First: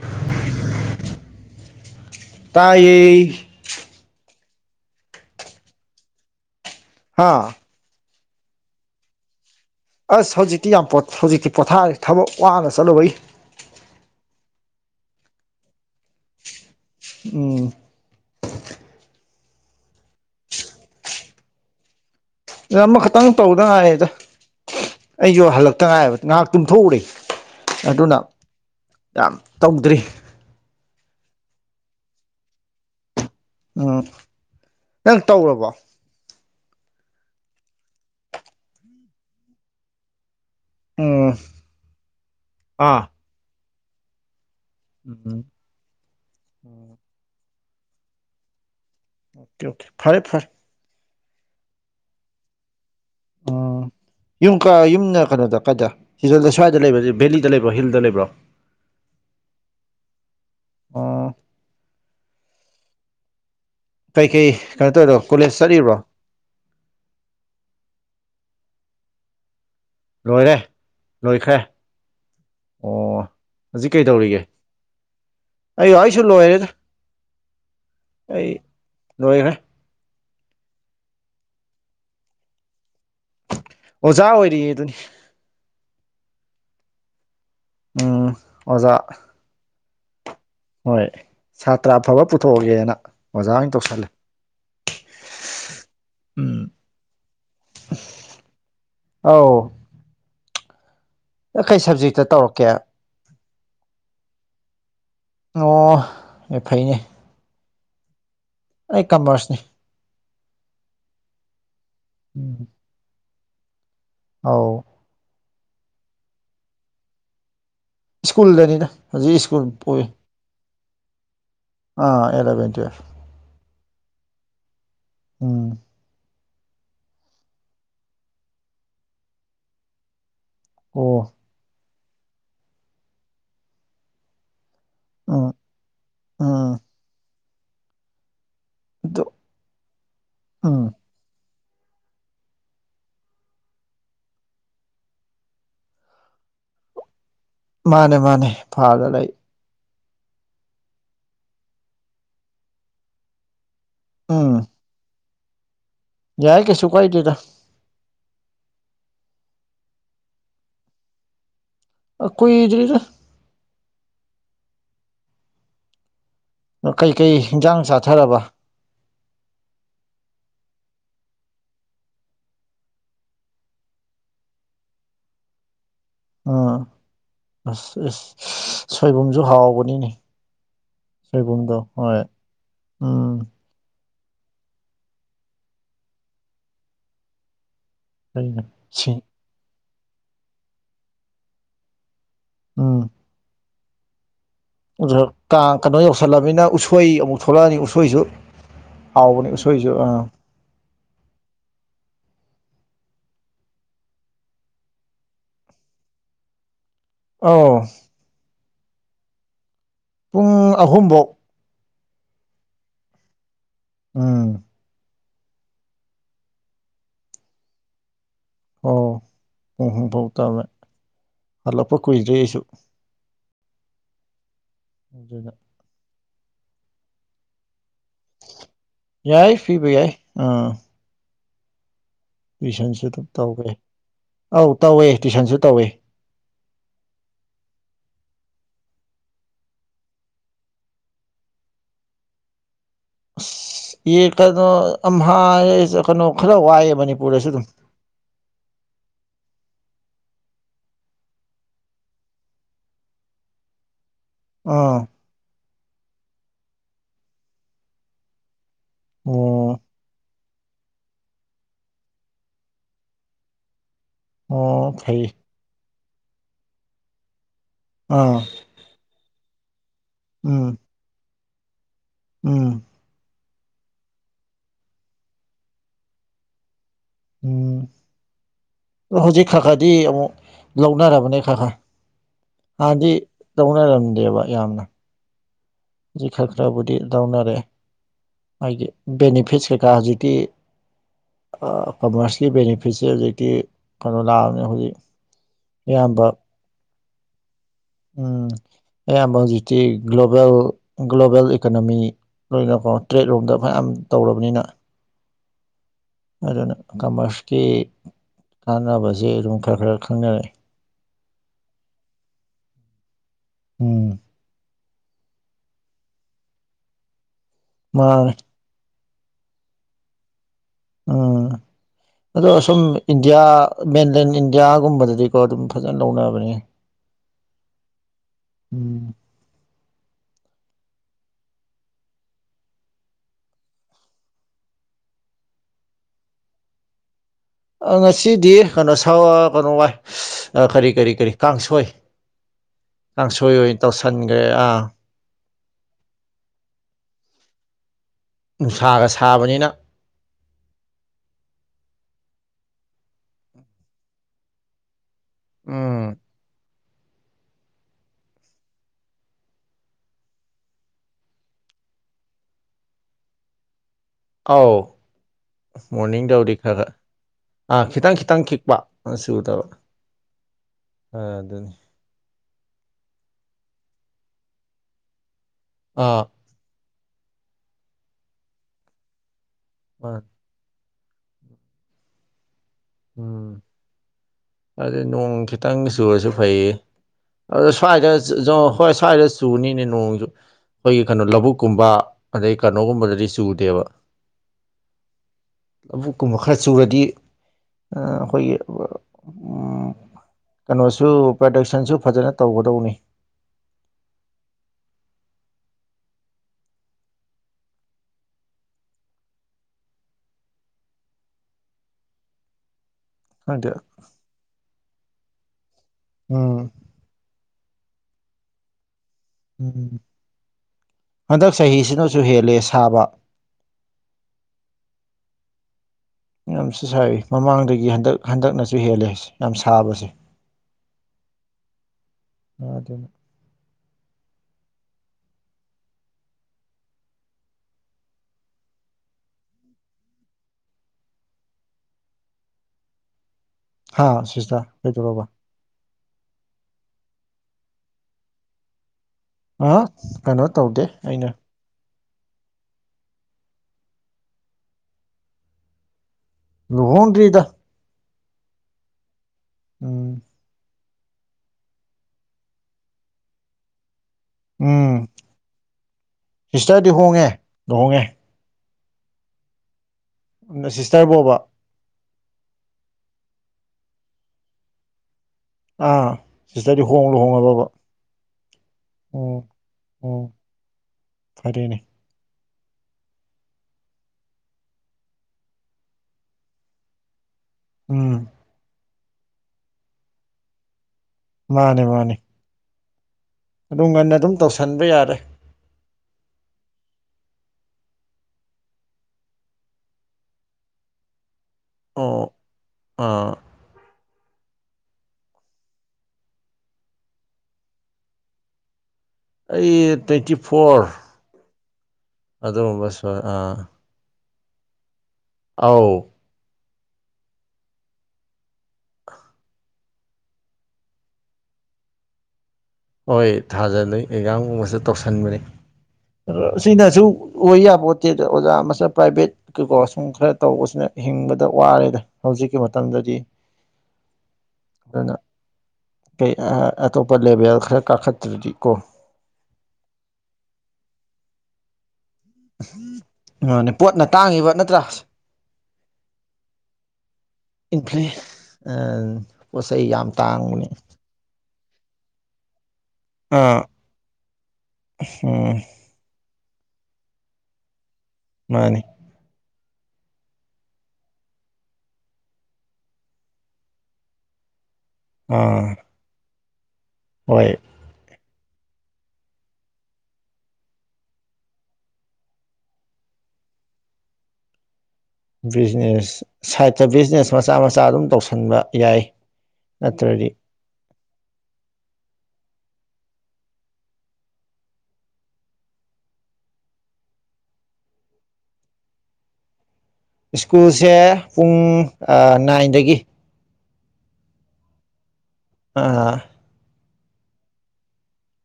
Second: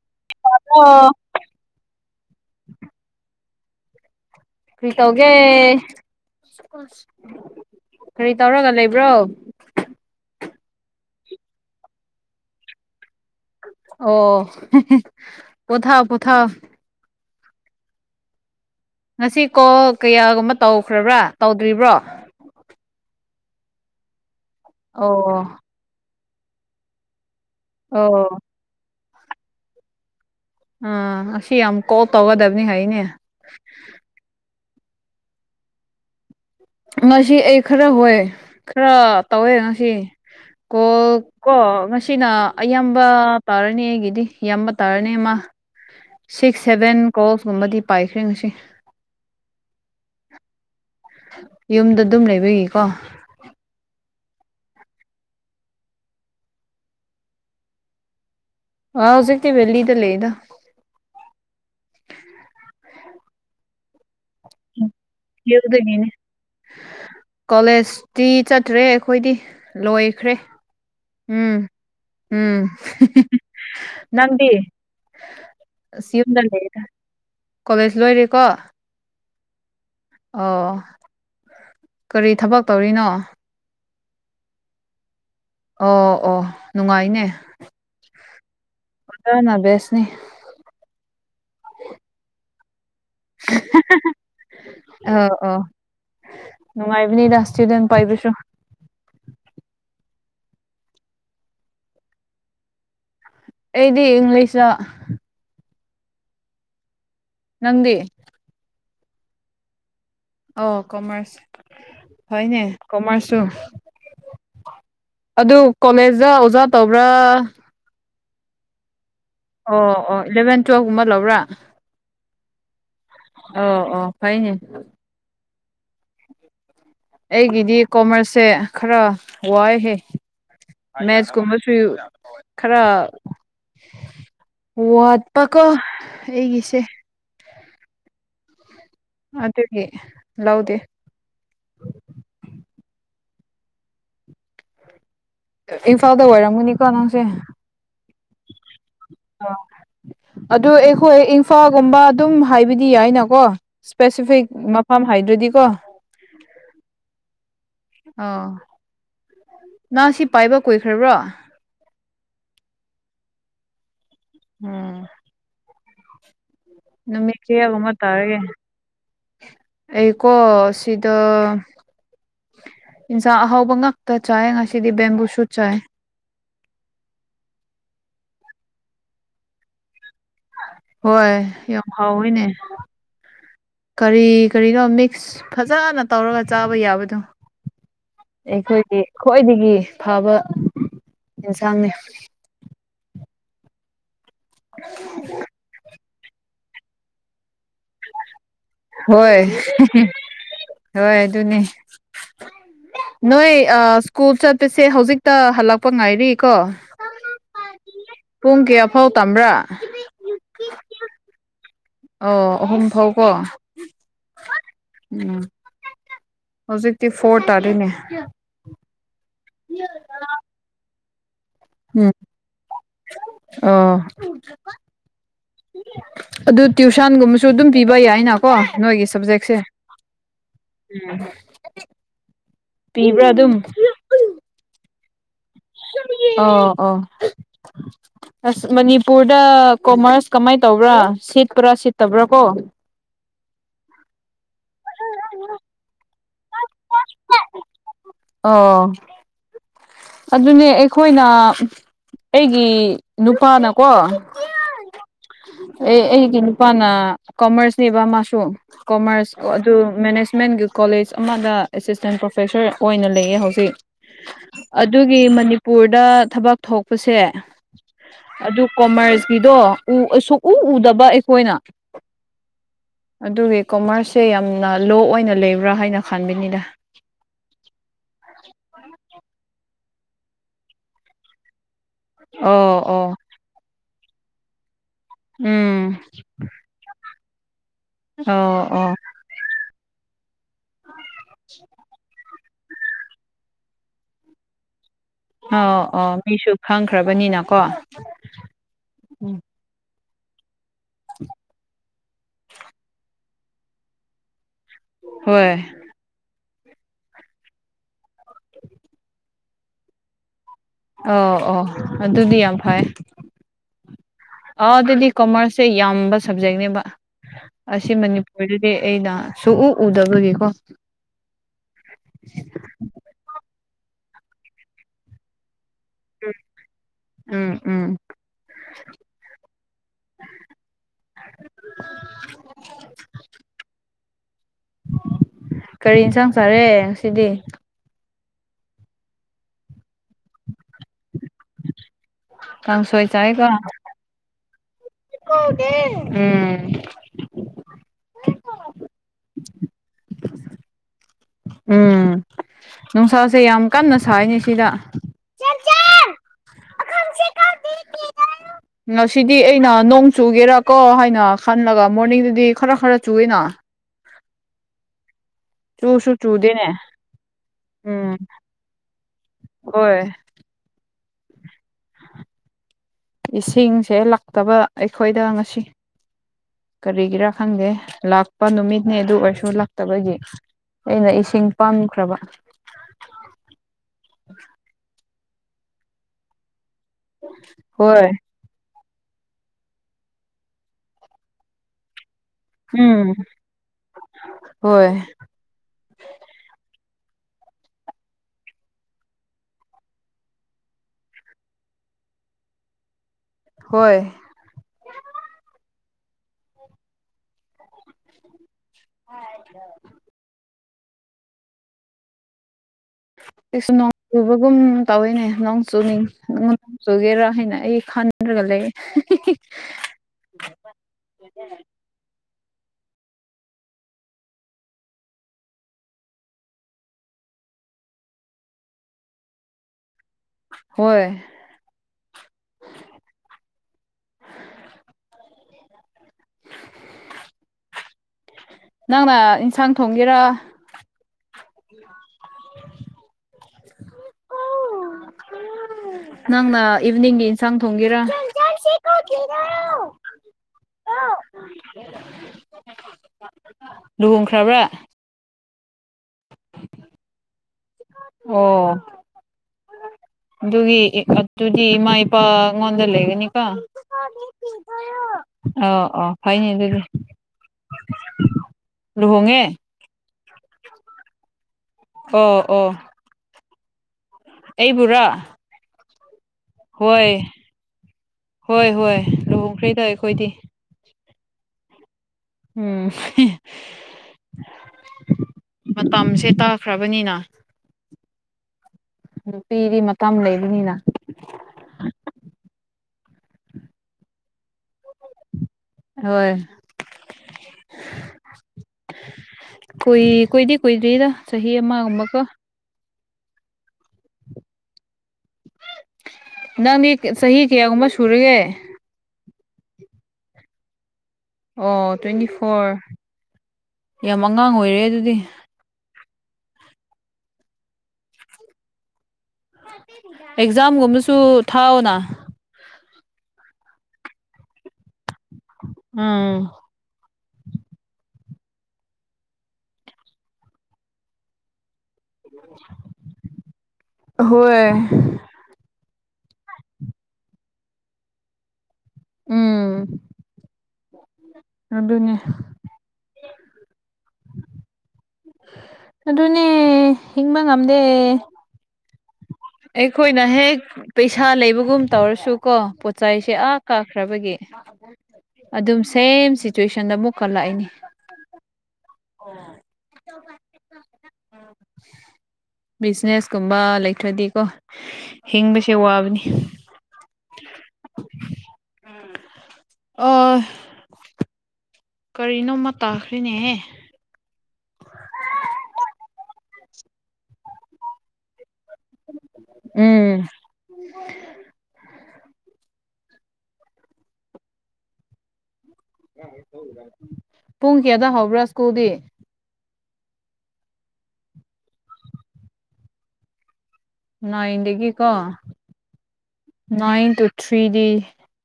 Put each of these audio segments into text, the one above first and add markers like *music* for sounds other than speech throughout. *unintelligible* ꯇꯥꯏꯌꯦ ꯀꯔꯤ ꯇꯧꯒꯦ ꯍꯥ ꯀꯔꯤ ꯇꯧꯔꯒ ꯂꯩꯕ꯭ꯔꯣ ꯑꯁ ꯍꯧꯖꯤꯛꯇꯤ ꯌꯥꯝ ꯄꯣꯠ ꯍꯧꯖꯤꯛꯇꯤ ꯄꯣꯊꯥꯔꯦ ꯊꯕꯛ ꯋꯥꯡꯅ ꯆꯠꯂꯨꯕꯩ ꯑꯣ ꯍꯦ ꯍꯦ ꯄꯣꯊꯥꯎ ꯄꯣꯊꯥꯎ ꯎꯝ ꯉꯁꯤ ꯀꯣꯜ ꯀꯌꯥꯒꯨꯝꯕ ꯇꯧꯈ꯭ꯔꯕ꯭ꯔꯥ ꯇꯧꯗ꯭ꯔꯤꯕ꯭ꯔꯣ ꯑꯃꯈꯛꯇꯪ ꯇꯧꯗ ꯉꯥꯏꯔꯤꯗ ꯑꯩꯁꯨ ꯑꯣ ꯍꯜꯂꯛꯇ ꯉꯥꯏꯕ ꯉꯥꯏꯍꯥꯛ ꯇꯨꯝꯊꯣꯛꯎꯔꯦ ꯑꯗꯨꯅ ꯑꯣ ꯌꯥꯝ ꯇꯧꯗ꯭ꯔꯤ ꯑꯥ ꯑꯁꯤ ꯌꯥꯝ ꯀꯣꯜ ꯇꯧꯒꯗꯕꯅꯤ ꯍꯥꯏꯅꯦ ꯎꯝ ꯅꯪ ꯇꯧꯔꯕꯣ ꯉꯁꯤ ꯑꯩ ꯈꯔ ꯍꯣꯏ ꯈꯔ ꯇꯧꯋꯦ ꯉꯁꯤ ꯀꯣꯜ ꯎꯝ ꯀꯣ ꯉꯁꯤꯅ ꯑꯥ ꯑꯌꯥꯝꯕ ꯇꯥꯔꯅꯤ ꯑꯩꯒꯤꯗꯤ ꯏꯌꯥꯝꯕ ꯇꯥꯔꯅꯤ ꯃꯥ ꯎꯝ ꯁꯤꯛꯁ ꯁꯦꯚꯦꯟ ꯀꯣꯔꯣꯁ ꯀꯨꯝꯕꯗꯤ ꯄꯥꯏꯈ꯭ꯔꯦ ꯉꯁꯤ ꯑꯣꯀꯦ ꯑꯣꯀꯦ ꯐꯔꯦ ꯐꯔꯦ ꯌꯨꯝꯗ ꯑꯗꯨꯝ ꯂꯩꯕꯒꯤꯀꯣ ꯎꯝ ꯌꯨꯝ ꯀꯥꯏ ꯌꯨꯝꯅ ꯀꯩꯅꯣꯗ ꯀꯥꯏꯗ ꯍꯤꯖꯗ ꯁ꯭ꯋꯥꯏꯗ ꯂꯩꯕ ꯕꯦꯂꯤꯗ ꯂꯩꯕ꯭ꯔꯣ ꯍꯤꯜꯗ ꯂꯩꯕ꯭ꯔꯣ ꯑꯥ ꯍꯧꯖꯤꯛꯗꯤ ꯚꯦꯂꯤꯗ ꯂꯩꯗ ꯑꯣ ꯀꯩꯀꯩ ꯀꯩꯅꯣ ꯇꯧꯔꯤꯔꯣ ꯀꯣꯂꯦꯖ ꯆꯠꯂꯤꯕ꯭ꯔꯣ ꯍꯤꯜꯗꯒꯤꯅꯦ ꯀꯂꯦꯖ ꯇꯤ ꯆꯠꯇ꯭ꯔꯦ ꯑꯩꯈꯣꯏꯗꯤ ꯂꯣꯏꯈ꯭ꯔꯦ ꯂꯣꯏꯔꯦ ꯎꯝ ꯂꯣꯏꯈ꯭ꯔꯦ ꯎꯝ ꯑꯣ ꯍꯤꯍꯤ ꯍꯧꯖꯤꯛ ꯀꯩꯗꯧꯔꯤꯒꯦ ꯅꯪꯗꯤ ꯑꯩ ꯁꯤ ꯑꯩꯁꯨ ꯌꯨꯝꯗ ꯂꯣꯏꯔꯦꯗ ꯂꯩꯌꯦꯗ ꯀꯣꯂꯦꯖ ꯂꯣꯏꯔꯦꯀꯣ ꯂꯣꯏꯔꯦ ꯑꯣ ꯀꯔꯤ ꯊꯕꯛ ꯇꯧꯔꯤꯅꯣ ꯑꯣꯖꯥ ꯑꯣꯏꯔꯤꯌꯦ ꯑꯗꯨꯅꯤ ꯑꯣ ꯑꯣ ꯅꯨꯡꯉꯥꯏꯅꯦ ꯑꯥ ꯑꯣꯖꯥꯅ ꯕꯦꯠꯁ ꯅꯦ ꯍꯣꯏ ꯁꯥꯇ꯭ꯔ ꯑꯐꯕ ꯄꯨꯊꯣꯛꯑꯒꯦꯅ ꯑꯣꯖꯥ ꯑꯣꯏꯅ ꯇꯧꯁꯜꯂꯦ ꯑꯧ ꯑꯧ ꯎꯝ ꯅꯨꯡꯉꯥꯏꯕꯤꯅꯦꯗ ꯢꯁꯇꯨꯗꯦꯟ ꯄꯥꯏꯕꯁꯨ ꯀꯔꯤ ꯁꯕꯖꯦꯛꯇ ꯇꯧꯔꯛꯀꯦ ꯑꯩꯗꯤ ꯏꯪꯂꯤꯁꯇ ꯑꯣ ꯐꯩꯅꯦ ꯅꯪꯗꯤ ꯑꯩ ꯀꯃꯔꯁꯅꯤ ꯑꯣ ꯀꯃꯔꯁ ꯐꯩꯅꯦ ꯀꯃꯔꯁꯁꯨ ꯑꯥꯎ ꯑꯗꯨ ꯀꯣꯂꯦꯖꯇ ꯑꯣꯖꯥ ꯇꯧꯕ꯭ꯔꯥ ꯁ꯭ꯀꯨꯜꯗꯅꯤꯗ ꯍꯧꯖꯤꯛ ꯁ꯭ꯀꯨꯜ ꯄꯨꯢ ꯑꯣ ꯑꯣ ꯏꯂꯚꯦꯟ ꯇꯨꯋꯦꯜꯕꯀꯨꯝꯕ ꯑꯥ ꯑꯦꯂꯕꯦꯟ ꯇꯨꯌꯦꯞ ꯑꯥꯎ ꯑꯥꯥꯎ ꯐꯩꯅꯦ ꯎꯝ ꯑꯩꯒꯤꯗꯤ ꯀꯣꯃꯔꯁꯁꯦ ꯈꯔ ꯋꯥꯏꯍꯦ ꯑꯣ ꯃꯦꯁꯀꯨꯝꯃꯁꯨ ꯈꯔ ꯎꯝ ꯋꯥꯠꯄꯀꯣ ꯎꯝ ꯑꯩꯒꯤꯁꯦ ꯑꯗꯨ ꯑꯗꯨꯗꯤ ꯂꯧꯗꯦ ꯎꯝ ꯏꯝꯐꯥꯜꯗ ꯑꯣꯏꯔꯝꯒꯅꯤꯀꯣ ꯅꯪꯁꯦ ꯃꯥꯅꯦ ꯃꯥꯅꯦ ꯐꯥꯗ ꯂꯩ ꯑꯗꯨ ꯑꯩꯈꯣꯏ ꯏꯝꯐꯥꯜꯒꯨꯝꯕ ꯑꯗꯨꯝ ꯍꯥꯏꯕꯗꯤ ꯌꯥꯏꯅꯀꯣ ꯏꯁꯄꯦꯁꯤꯐꯤꯛ ꯎꯝ ꯃꯐꯝ ꯍꯥꯏꯗ꯭ꯔꯗꯤꯀꯣ ꯌꯥꯏ ꯀꯩꯁꯨꯨ ꯀꯥꯏꯗꯦꯗ ꯑꯣ ꯅꯪ ꯁꯤ ꯄꯥꯏꯕ ꯀꯨꯏꯈ꯭ꯔꯕ꯭ꯔꯣ ꯀꯨꯢꯗ꯭ꯔꯤꯗ ꯎꯝ ꯀꯩꯀꯩ ꯅꯨꯃꯤꯠ ꯍꯤꯟꯖꯥꯡ ꯀꯌꯥꯒꯨꯝꯕ ꯇꯥꯔꯒꯦ ꯆꯥꯊꯔꯕ ꯑꯩꯀꯣ ꯑꯁꯤꯗ ꯏꯟꯁꯥꯡ ꯑꯍꯥꯎꯕ ꯉꯥꯛꯇ ꯆꯥꯏ ꯉꯁꯤꯗꯤ ꯕꯦꯝꯕꯨꯁꯨꯠ ꯆꯥꯏ ꯑꯥ ꯑꯁ ꯑꯁ ꯁꯣꯏꯕꯨꯝꯁꯨ ꯍꯥꯎꯕꯅꯤꯅꯦ ꯍꯣꯏ ꯌꯥꯝ ꯁꯣꯏꯕꯨꯝꯗꯣ ꯍꯣꯏ ꯍꯥꯎꯏꯅꯦ ꯎꯝ ꯀꯔꯤ ꯀꯔꯤꯅꯣ ꯃꯤꯛꯁ ꯐꯖꯅ ꯇꯧꯔꯒ ꯆꯥꯕ ꯌꯥꯕꯗꯣ ꯀꯩꯅꯣ ꯑꯩꯈꯣꯏꯗꯤ ꯁꯤ ꯈ꯭ꯋꯥꯏꯗꯒꯤ ꯐꯕ ꯌꯦꯟꯁꯥꯡꯅꯦ ꯑꯥ ꯀꯥꯡ ꯀꯩꯅꯣ ꯌꯧꯁꯜꯂꯕꯅꯤꯅ ꯎꯁꯣꯏ ꯑꯃꯨꯛ ꯊꯣꯛꯂꯛꯑꯅꯤ ꯎꯁꯣꯏꯁꯨ ꯍꯣꯏ ꯍꯥꯎꯕꯅꯤ ꯎꯁꯣꯏꯁꯨ ꯑꯥ ꯍꯣꯏ ꯑꯗꯨꯅꯤ ꯅꯣꯏ ꯁ꯭ꯀꯨꯜ ꯆꯠꯄꯁꯦ ꯍꯧꯖꯤꯛꯇ ꯍꯜꯂꯛꯄ ꯉꯥꯏꯔꯤꯀꯣ ꯑꯧ ꯄꯨꯡ ꯀꯌꯥꯐꯥꯎ ꯇꯝꯕ꯭ꯔꯥ ꯄꯨꯡ ꯑꯍꯨꯝꯕꯧ ꯑꯣ ꯑꯍꯨꯝ ꯐꯥꯎꯀꯣ ꯎꯝ ꯎꯝ ꯍꯧꯖꯤꯛꯇꯤ ꯐꯣꯔ ꯇꯥꯗ꯭ꯔꯤꯅꯦ ꯑꯣ ꯄꯨꯡ ꯑꯍꯨꯝ ꯐꯥꯎ ꯇꯝꯃꯦ ꯍꯜꯂꯞꯄ ꯀꯨꯏꯗ꯭ꯔꯤ ꯑꯩꯁꯨ ꯑꯧ ꯑꯗꯨꯅ ꯑꯗꯨ ꯇ꯭ꯌꯨꯁꯟꯒꯨꯝꯕꯁꯨ ꯑꯗꯨꯝ ꯄꯤꯕ ꯌꯥꯏꯅꯀꯣ ꯅꯣꯏꯒꯤ ꯌꯥꯏ ꯁꯕꯖꯦꯛꯁꯦ ꯎ ꯄꯤꯕ ꯌꯥꯏ ꯇꯨꯢꯁꯟꯁꯨ ꯑꯗꯨꯝ ꯇꯧꯒꯦ ꯑꯥꯎ ꯇꯧꯋꯦ ꯇꯨꯏꯁꯟꯁꯨ ꯇꯧꯋꯦ ꯑꯣ ꯑꯣ ꯑꯁ ꯃꯅꯤꯄꯨꯔꯗ ꯀꯣꯃꯔꯁ ꯀꯃꯥꯏꯅ ꯇꯧꯕ꯭ꯔꯥ ꯁꯤꯠꯄ꯭ꯔꯥ ꯁꯤꯠꯇꯕ꯭ꯔꯥ ꯀꯣ ꯑꯁ ꯌꯦ ꯀꯩꯅꯣ ꯑꯝꯍꯥ ꯀꯩꯅꯣ ꯈꯔ ꯋꯥꯏꯑꯦ ꯃꯅꯤꯄꯨꯔꯗꯁꯨ ꯑꯗꯨꯝ ꯑꯣ ꯑꯗꯨꯅꯦ ꯑꯩꯈꯣꯏꯅ ꯑꯩꯒꯤ ꯅꯨꯄꯥꯅꯀꯣ ꯑꯥ ꯑꯦ ꯑꯩꯒꯤ ꯅꯨꯄꯥꯅ ꯀꯣꯃꯔꯁꯅꯦꯕ ꯃꯥꯁꯨ ꯀꯣꯃꯔꯁ ꯑꯗꯨ ꯑꯣ ꯃꯦꯅꯦꯖ ꯃꯦꯟꯒꯤ ꯀꯣꯂꯦꯖ ꯑꯃꯗ ꯑꯦꯁꯤꯁꯇꯦꯟ ꯄ꯭ꯔꯣꯐꯦꯁꯔ ꯑꯣꯏꯅ ꯂꯩꯌꯦ ꯍꯧꯖꯤꯛ ꯑꯣ ꯑꯗꯨꯒꯤ ꯐꯩ ꯃꯅꯤꯄꯨꯔꯗ ꯊꯕꯛ ꯊꯣꯛꯄꯁꯦ ꯑꯥ ꯑꯗꯨ ꯀꯣꯃꯔꯁ ꯀꯤꯗꯣ ꯎ ꯁꯨꯛꯎ ꯎꯝ ꯎꯗꯕ ꯑꯩꯈꯣꯏꯅ ꯎꯝ ꯑꯗꯨꯒꯤ ꯀꯣꯃꯔꯁꯁꯦ ꯌꯥꯝꯅ ꯂꯣ ꯑꯣꯏꯅ ꯂꯩꯕ꯭ꯔꯥ ꯍꯥꯏꯅ ꯈꯟꯕꯅꯤꯅ ꯎꯝ ꯍꯧꯖꯤꯛ ꯈꯈꯗꯤ ꯑꯃꯨꯛ ꯂꯧꯅꯔꯕꯅꯦ ꯈꯈ ꯑꯣ ꯍꯥꯟꯅꯗꯤ ꯑꯣ ꯂꯧꯅꯔꯝꯗꯦꯕ ꯌꯥꯝꯅ ꯎꯝ ꯖꯤꯛ ꯈꯔ ꯈ꯭ꯔꯕꯨꯗꯤ ꯂꯧꯅꯔꯛꯑ ꯑꯣ ꯍꯥꯏꯒꯤ ꯑꯣ ꯕꯤꯅꯤꯐꯤꯠꯁꯦ ꯀꯥ ꯍꯨꯖꯤꯛꯇꯤ ꯑꯥ ꯀꯃꯔꯁ ꯀꯤ ꯕꯦꯅꯤꯐꯤꯠꯁꯦ ꯍꯧꯖꯤꯛꯇꯤ ꯀꯩꯅꯣ ꯂꯥꯛꯑꯕꯅꯤꯅ ꯍꯧꯖꯤꯛ ꯑꯣ ꯑꯣ ꯑꯌꯥꯝꯕ ꯃꯤꯁꯨ ꯈꯪꯈ꯭ꯔꯕꯅꯤꯅꯀꯣ ꯎꯝ ꯑꯌꯥꯝꯕ ꯍꯧꯖꯤꯛꯇꯤ ꯒ꯭ꯂꯣꯕꯦꯜ ꯒ꯭ꯂꯣꯕꯦꯜ ꯏꯀꯣꯅꯣꯃꯤ ꯂꯣꯏꯅꯀꯣ ꯇ꯭ꯔꯦꯠꯂꯣꯝꯗ ꯐꯅꯌꯥꯝ ꯇꯧꯔꯕꯅꯤꯅ ꯍꯣꯏ ꯑꯗꯨꯅ ꯀꯃꯔꯁꯀꯤ ꯀꯥꯟꯅꯕꯁꯦ ꯑꯗꯨꯝ ꯈꯔ ꯈꯔ ꯈꯪꯅꯔꯛꯑꯦ ꯑꯣ ꯑꯣ ꯑꯗꯨꯗꯤ ꯌꯥꯝ ꯐꯩ ꯎꯝ ꯑꯦ ꯑꯗꯨꯗꯤ ꯀꯣꯃꯔꯁꯁꯦ ꯌꯥꯝꯕ ꯁꯕꯖꯦꯛꯅꯦꯕ ꯑꯁꯤ ꯃꯥꯅꯦ ꯃꯅꯤꯄꯨꯔꯗꯗꯤ ꯑꯩꯅ ꯁꯨꯎ ꯎꯗꯕꯒꯤꯀꯣ ꯎꯝ ꯑꯗꯣ ꯁꯨꯝ ꯏꯟꯗꯤꯌꯥ ꯃꯦꯟꯂꯦꯟ ꯏꯟꯗꯤꯌꯥꯒꯨꯝꯕꯗꯗꯤꯀꯣ ꯑꯗꯨꯝ ꯐꯖꯅ ꯂꯧꯅꯕꯅꯦ ꯎꯝ ꯎꯝ ꯎꯝ *unintelligible* ꯀꯔꯤ ꯌꯦꯟꯁꯥꯡ ꯆꯥꯔꯦ ꯉꯁꯤꯗꯤ ꯉꯁꯤꯗꯤ ꯀꯩꯅꯣ ꯁꯥ ꯀꯩꯅꯣ ꯋꯥꯏ ꯀꯔꯤ ꯀꯔꯤ ꯀꯔꯤ ꯀꯥꯡꯁꯣꯏ ꯀꯥꯡꯁꯣꯏ ꯑꯣꯏꯅ ꯇꯧꯁꯟꯈ꯭ꯔꯦ ꯑꯥ ꯥꯥꯥꯥꯥꯎꯝ *unintelligible* ꯅꯨꯡꯁꯥꯒ ꯁꯥꯕꯅꯤꯅ ꯎꯝ ꯅꯨꯡꯁꯥꯁꯦ ꯌꯥꯝ ꯀꯟꯅ ꯁꯥꯏꯅꯦ ꯁꯤꯗ ꯎꯝ ꯉꯁꯤꯗꯤ ꯑꯩꯅ ꯅꯣꯡ ꯆꯨꯒꯦꯔꯥ ꯀꯣ ꯍꯥꯏꯅ ꯈꯜꯂꯒ ꯃꯣꯔꯅꯤꯡꯗꯗꯤ ꯈꯔ ꯈꯔ ꯆꯨꯋꯦꯅ ꯑꯥꯎ ꯆꯨꯁꯨ ꯃꯣꯔꯅꯤꯡꯗꯗꯤ ꯆꯨꯗꯦꯅꯦ ꯈꯔ ꯑꯥ ꯎꯝ ꯈꯤꯇꯪ ꯈꯤꯇꯪ ꯈꯤꯛꯄ ꯆꯨꯗꯕ ꯍꯣꯏ ꯑꯥ ꯑꯗꯨꯅꯤ ꯏꯁꯤꯡꯁꯦ ꯂꯛꯇꯕ ꯑꯩꯈꯣꯏꯗ ꯉꯁꯤ ꯑꯥ ꯀꯔꯤꯒꯤꯔ ꯈꯪꯗꯦ ꯂꯥꯛꯄ ꯅꯨꯃꯤꯠꯅꯦ ꯑꯗꯨ ꯑꯣꯏꯔꯁꯨ ꯂꯥꯛꯇꯕꯒꯤ ꯑꯩꯅ ꯏꯁꯤꯡ ꯄꯥꯃꯨꯈ꯭ꯔꯕ ꯎꯝ ꯑꯗꯨ ꯅꯣꯡ ꯈꯤꯇꯪ ꯆꯨꯔꯁꯨ ꯐꯩꯌꯦ ꯑꯗꯨ ꯁ꯭ꯋꯥꯏꯗ ꯍꯣꯏ ꯖꯣꯔꯣ ꯍꯣꯏ ꯁ꯭ꯋꯥꯏꯗ ꯆꯨꯅꯤꯅꯦ ꯅꯣꯡꯁꯨ ꯑꯩꯈꯣꯏꯒꯤ ꯀꯩꯅꯣ ꯂꯧꯕꯨꯛ ꯀꯨꯝꯕ ꯑꯗꯩ ꯎꯝ ꯀꯩꯅꯣꯒꯨꯝꯕꯗꯗꯤ ꯆꯨꯗꯦꯕ ꯍꯣꯏ ꯂꯧꯕꯨꯛꯀꯨꯝꯕ ꯈꯔ ꯆꯨꯔꯗꯤ ꯑꯥ ꯑꯩꯈꯣꯏꯒꯤ ꯎꯝ ꯀꯩꯅꯣꯁꯨ ꯄ꯭ꯔꯗꯛꯁꯟꯁꯨ ꯐꯖꯅ ꯇꯧꯒꯗꯧꯅꯤ ꯍꯣꯏ *unintelligible* ꯈꯪꯗꯦ ꯀꯩꯁꯨ ꯅꯣꯡ ꯆꯨꯕꯒꯨꯝ ꯇꯧꯋꯤꯅꯦ ꯅꯣꯡ ꯆꯨꯅꯤ ꯅꯣꯡ ꯎꯝ ꯆꯨꯒꯦꯔꯥ ꯍꯥꯢꯅ ꯑꯩ ꯈꯟꯗ꯭ꯔꯒ ꯂꯩ ꯎꯝ ꯍꯟꯗꯛ ꯆꯍꯤꯁꯤꯅꯁꯨ ꯍꯦꯜꯂꯦ ꯁꯥꯥꯕ ꯌꯥꯝꯁꯨ ꯁꯥꯏ ꯃꯃꯥꯡꯗꯒꯤ ꯍꯟꯗꯛ ꯍꯟꯗꯛꯅꯁꯨ ꯍꯦꯜꯂꯦ ꯌꯥꯝ ꯁꯥꯕꯁꯦ ꯍꯣꯏ ꯑꯥ ꯑꯗꯨꯅ ꯅꯪꯅ ꯏꯟꯁꯥꯡ ꯊꯣꯡꯒꯦꯔ *unintelligible* ꯍꯥꯥ ꯁꯤꯁꯇ ꯀꯩꯗꯧꯔꯕ ꯅꯪꯅ ꯏꯚꯅꯤꯡꯒꯤ ꯌꯦꯟꯁꯥꯡ ꯊꯣꯡꯒꯦꯔꯥ ꯑꯥ ꯀꯩꯅꯣ ꯇꯧꯗꯦ ꯑꯩꯅ *unintelligible* ꯂꯨꯍꯣꯡꯈ꯭ꯔꯕ꯭ꯔ ꯂꯨꯍꯣꯡꯗꯔꯤꯗ ꯑꯣ ꯎꯝ ꯑꯗꯨꯒꯤ ꯑꯗꯨꯗꯤ ꯢꯃꯥ ꯢꯄꯥ ꯉꯣꯟꯗ ꯂꯩꯔꯅꯤꯀꯣ ꯎꯝ ꯑꯣ ꯑꯣ ꯐꯩꯅꯦ ꯑꯗꯨꯗꯤ ꯁꯤꯁꯇꯔꯗꯤ ꯍꯣꯡꯉꯦ ꯂꯨꯍꯣꯡꯉꯦ ꯂꯨꯍꯣꯡꯉꯦ ꯁꯤꯁꯇꯔꯕꯨꯕ ꯑꯣ ꯑꯣ ꯑꯩꯕꯨꯔꯥ ꯑꯥ ꯁꯤꯁꯇꯔꯗꯤ ꯍꯣꯡ ꯍꯣꯏ ꯂꯨꯍꯣꯡꯉꯕꯕ ꯍꯣꯏ ꯍꯣꯏ ꯑꯣ ꯂꯨꯍꯣꯡꯈ꯭ꯔꯦꯗ ꯑꯣ ꯑꯩꯈꯣꯏꯗꯤ ꯐꯔꯦꯅꯦ ꯎꯝ ꯃꯇꯝꯁꯦ ꯇꯥꯈ꯭ꯔꯕꯅꯤꯅ ꯑꯥ ꯅꯨꯄꯤꯗꯤ ꯃꯇꯝ ꯂꯩꯕꯅꯤꯅ ꯃꯥꯅꯦ ꯃꯥꯅꯦ ꯑꯗꯨ ꯉꯟꯅ ꯑꯗꯨꯝ ꯇꯧꯁꯟꯕ ꯌꯥꯔꯦ ꯍꯣꯏ ꯀꯨꯏ ꯀꯨꯏꯗꯤ ꯀꯨꯏꯗ꯭ꯔꯤꯗ ꯆꯍꯤ ꯑꯃꯒꯨꯝꯔ ꯀꯣ ꯑꯣ ꯑꯥ ꯅꯪꯗꯤ ꯆꯍꯤ ꯀꯌꯥꯒꯨꯝꯕ ꯁꯨꯔꯒꯦ ꯑꯩ ꯇ꯭ꯋꯦꯟꯇꯤ ꯐꯣꯔ ꯑꯣ ꯇ꯭ꯋꯦꯟꯇꯤ ꯐꯣꯔ ꯑꯗꯨꯒꯨꯝꯕꯁꯨ ꯑꯥ ꯌꯥꯝ ꯑꯉꯥꯡ ꯑꯣꯏꯔꯦ ꯑꯗꯨꯗꯤ ꯑꯧ ꯑꯦꯛꯖꯥꯝꯒꯨꯝꯕꯁꯨ ꯊꯥꯎꯑꯣꯅ ꯍꯣꯏ ꯊꯥꯖꯟꯗꯩ ꯑꯦꯛꯖꯥꯡꯒꯨꯝꯕꯁꯨ ꯇꯧꯁꯟꯕꯅꯤ ꯎꯝ ꯔꯁꯤꯅꯁꯨꯨ ꯑꯣꯏ ꯌꯥꯄꯣꯟꯇꯦ ꯇ ꯑꯣꯖꯥ ꯃꯆꯥ ꯄ꯭ꯔꯥꯏꯚꯦꯠ ꯀꯩꯀꯣ ꯁꯨꯝ ꯈꯔ ꯇꯧꯕꯁꯤꯅ ꯍꯤꯡꯕꯗ ꯋꯥꯔꯦꯗ ꯍꯧꯖꯤꯛꯀꯤ ꯃꯇꯝꯗꯗꯤ ꯍꯣꯏ ꯗꯨꯅ ꯀꯩ ꯑ ꯑꯇꯣꯞꯄ ꯂꯦꯕꯦꯜ ꯈꯔ ꯀꯥꯈꯠꯇ꯭ꯔꯗꯤ ꯀꯣ ꯎꯝ ꯑꯗꯨꯅꯦ ꯃꯥꯅꯦ ꯄꯣꯠꯅ ꯇꯥꯡꯉꯤꯕ ꯅꯠꯇ꯭ꯔꯥ ꯑꯗꯨꯅꯦ ꯍꯤꯡꯕ ꯉꯝꯗꯦ ꯏꯟꯐ꯭ꯂꯦ ꯑꯥ ꯄꯣꯠ ꯆꯩ ꯌꯥꯝ ꯑꯩꯈꯣꯏꯅ ꯍꯦꯛ ꯇꯥꯡꯕꯅꯤ ꯄꯩꯁꯥ ꯂꯩꯕ ꯑꯗꯨꯒꯨꯝ ꯇꯧꯔꯁꯨ ꯀꯣ ꯄꯣꯠꯆꯩꯁꯦ ꯑꯥ ꯀꯥꯈ꯭ꯔꯕꯒꯤ ꯎꯝ ꯑꯗꯨꯝ ꯁꯦꯝꯁꯤ ꯁꯤꯆꯨꯋꯦꯁꯟꯗ ꯑꯃꯨꯛ ꯀ ꯂꯛꯏꯅꯤ ꯃꯥꯅꯤ ꯕꯤꯖꯤꯅꯦꯁ ꯀꯨꯝꯕ ꯂꯩꯇ꯭ꯔꯗꯤꯀꯣ ꯑꯥ ꯍꯤꯡꯕꯁꯦ ꯋꯥꯕꯅꯤ ꯍꯣꯏ ꯑꯣ ꯀꯔꯤꯅꯣꯃ ꯇꯥꯈ꯭ꯔꯦꯅꯦ ꯕꯤꯖꯤꯅꯦꯁ ꯁꯥꯏꯠꯇ ꯕꯤꯖꯤꯅꯦꯁ ꯃꯆꯥ ꯃꯆꯥ ꯑꯗꯨꯝ ꯇꯧꯁꯟꯕ ꯌꯥꯏ ꯎꯝ ꯅꯠꯇ꯭ꯔꯗꯤ *inaudible* ꯄꯨꯡ ꯀꯌꯥꯗ ꯍꯧꯕ꯭ꯔꯥ ꯁ꯭ꯀꯨꯜꯗꯤ ꯁ꯭ꯀꯨꯜꯁꯦ ꯄꯨꯡ ꯑ ꯅꯥꯏꯟꯗꯒꯤ ꯅꯥꯏꯟꯗꯒꯤꯀꯣ ꯑ ꯅꯥꯏꯟ ꯇꯨ ꯊ꯭ꯔꯤ ꯗꯤ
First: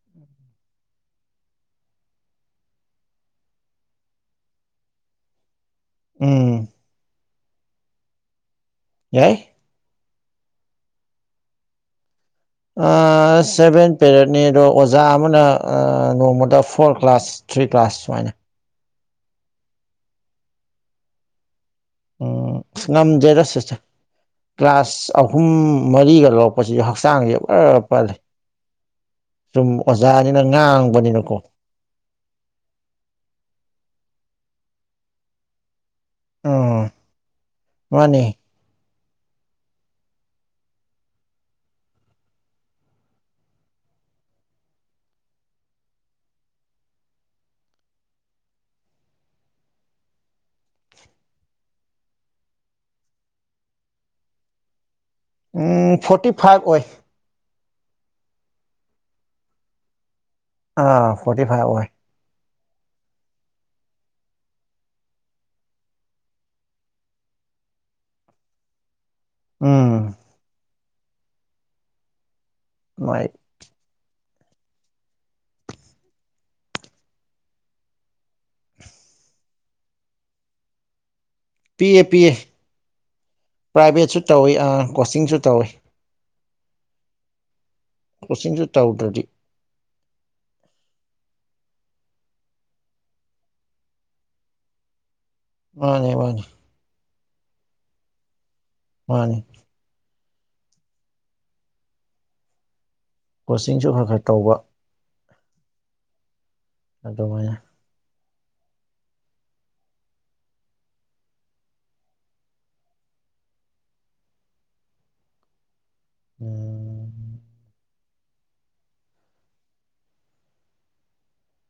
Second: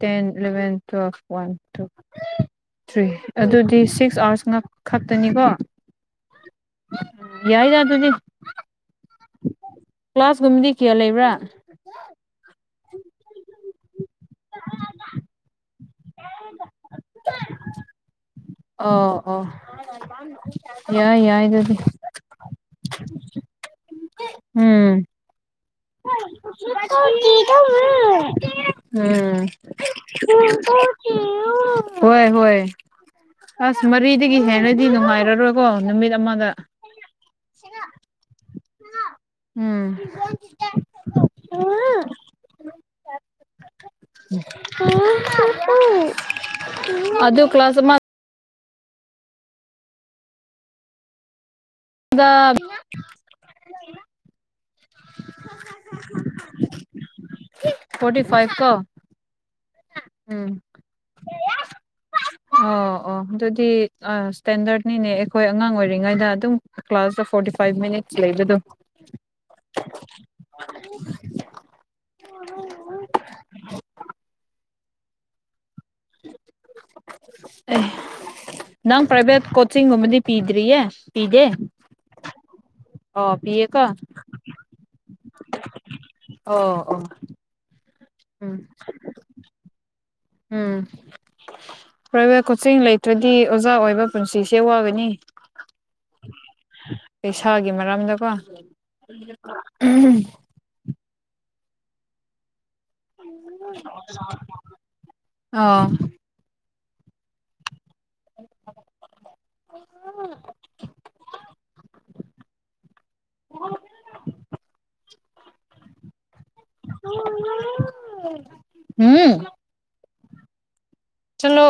ten eleven twelve one two three ꯑꯗꯨꯗꯤ ꯁꯤꯛꯁ ꯑꯥꯋꯔꯁ ꯉ ꯈꯛꯇꯅꯤꯀꯣ ꯎꯝ ꯌꯥꯏ ꯌꯥ ꯑꯗꯨꯗꯤ ꯌꯥꯏ ꯀ꯭ꯂꯥꯁꯒꯨꯝꯕꯗꯤ ꯀ꯭ꯌꯥ ꯂꯩꯕ꯭ꯔꯥ ꯄꯦꯔꯠꯅꯤ ꯑꯗꯣ ꯑꯣꯖꯥ ꯑꯃꯅ ꯅꯣꯡꯃꯗ ꯐꯣꯔ ꯀ꯭ꯂꯥꯁ ꯊ꯭ꯔꯤ ꯀ꯭ꯂꯥꯁ ꯁꯨꯃꯥꯏꯅ ꯑꯣ ꯑꯣ ꯌꯥꯏ ꯌꯥꯏ ꯑꯗꯨꯗꯤ ꯎꯝ ꯉꯝꯗ꯭ꯔꯦꯗ ꯁꯤꯁꯇꯔ ꯀ꯭ꯂꯥꯁ ꯑꯍꯨꯝ ꯃꯔꯤꯒ *unintelligible* ꯎꯝ ꯂꯧꯔꯛꯄꯁꯤꯁꯨ ꯍꯛꯆꯥꯡꯁꯦ ꯄꯔ ꯄꯜꯂꯦ ꯁꯨꯝ ꯑꯣꯖꯥꯅꯤꯅ *unintelligible* ꯉꯥꯡꯕꯅꯤꯅꯀꯣ *inaudible* ꯍꯣꯏ ꯍꯣꯏ ꯑꯁ ꯃꯔꯤ ꯗꯒꯤ ꯍꯦꯟꯔꯗꯤ ꯅꯨꯡꯉꯥꯏꯔꯔꯣꯏꯀꯣ ꯅꯨꯃꯤꯠ ꯑꯃꯗ ꯎꯝ ꯃꯥꯅꯤ ꯎꯝ *unintelligible* *unintelligible* ꯑꯗꯨ ꯀ꯭ꯂꯥꯁ ꯑꯃꯥ ꯒ *unintelligible* ꯎꯝ ꯐꯣꯔꯇꯤ ꯐꯥꯏꯚ ꯑꯣꯏ ꯐꯣꯔꯇꯤ ꯐꯥꯏꯚ ꯀꯣ ꯎꯝ ꯑꯥ ꯐꯣꯔꯇꯤ ꯐꯥꯏꯞ ꯑꯣꯏ ꯑꯣ ꯑꯣ ꯑꯗꯨꯗꯤ ꯑ ꯁ꯭ꯇꯦꯟꯗꯔꯠꯅꯤꯅꯦ ꯑꯩꯈꯣꯏ ꯑꯉꯥꯡ ꯑꯣꯏꯔꯤꯉꯩꯗ ꯑꯗꯨꯝ ꯀ꯭ꯂꯥꯁꯇ ꯐꯣꯔ ꯇꯤ ꯐꯥꯏꯚ ꯃꯤꯅꯤꯠꯁ ꯂꯩꯕꯗꯣ ꯎꯝ *inaudible* ꯂꯥꯢꯠ ꯑꯦ ꯅꯪ ꯄ꯭ꯔꯥꯏꯚꯦꯠ ꯀꯣꯆꯤꯡ ꯒꯨꯝꯕꯗꯤ ꯄꯤꯗ꯭ꯔꯤꯌꯦ ꯄꯤꯗꯦ ꯄꯤꯌꯦ ꯄꯤꯌꯦ ꯑꯣ ꯄꯤꯌꯦꯀꯣ ꯄ꯭ꯔꯥꯏꯚꯦꯠꯁꯨ ꯇꯧꯏ ꯑ ꯀꯣꯆꯤꯡꯁꯨ ꯇꯧꯏ ꯑꯣ ꯑꯣ ꯎꯝ ꯀꯣꯆꯤꯡꯁꯨ ꯇꯧꯗ꯭ꯔꯗꯤ ꯎꯝ ꯄ꯭ꯔꯥꯏꯚꯦꯠ ꯀꯣꯆꯤꯡ ꯂꯩꯇ꯭ꯔꯗꯤ ꯑꯣꯖꯥ ꯑꯣꯏꯕ ꯄꯨꯟꯁꯤꯁꯦ ꯋꯥꯒꯅꯤ ꯃꯥꯅꯦ ꯃꯥꯅꯦ ꯄꯩꯁꯥꯒꯤ ꯃꯔꯝꯗꯀꯣ ꯃꯥꯅꯦ ꯀꯣꯆꯤꯡꯁꯨ ꯈꯔ ꯈꯔ ꯇꯧꯕ ꯑꯥ ꯑꯗꯨꯃꯥꯢꯅ *inaudible* ꯍꯝ ꯆꯠꯂꯣ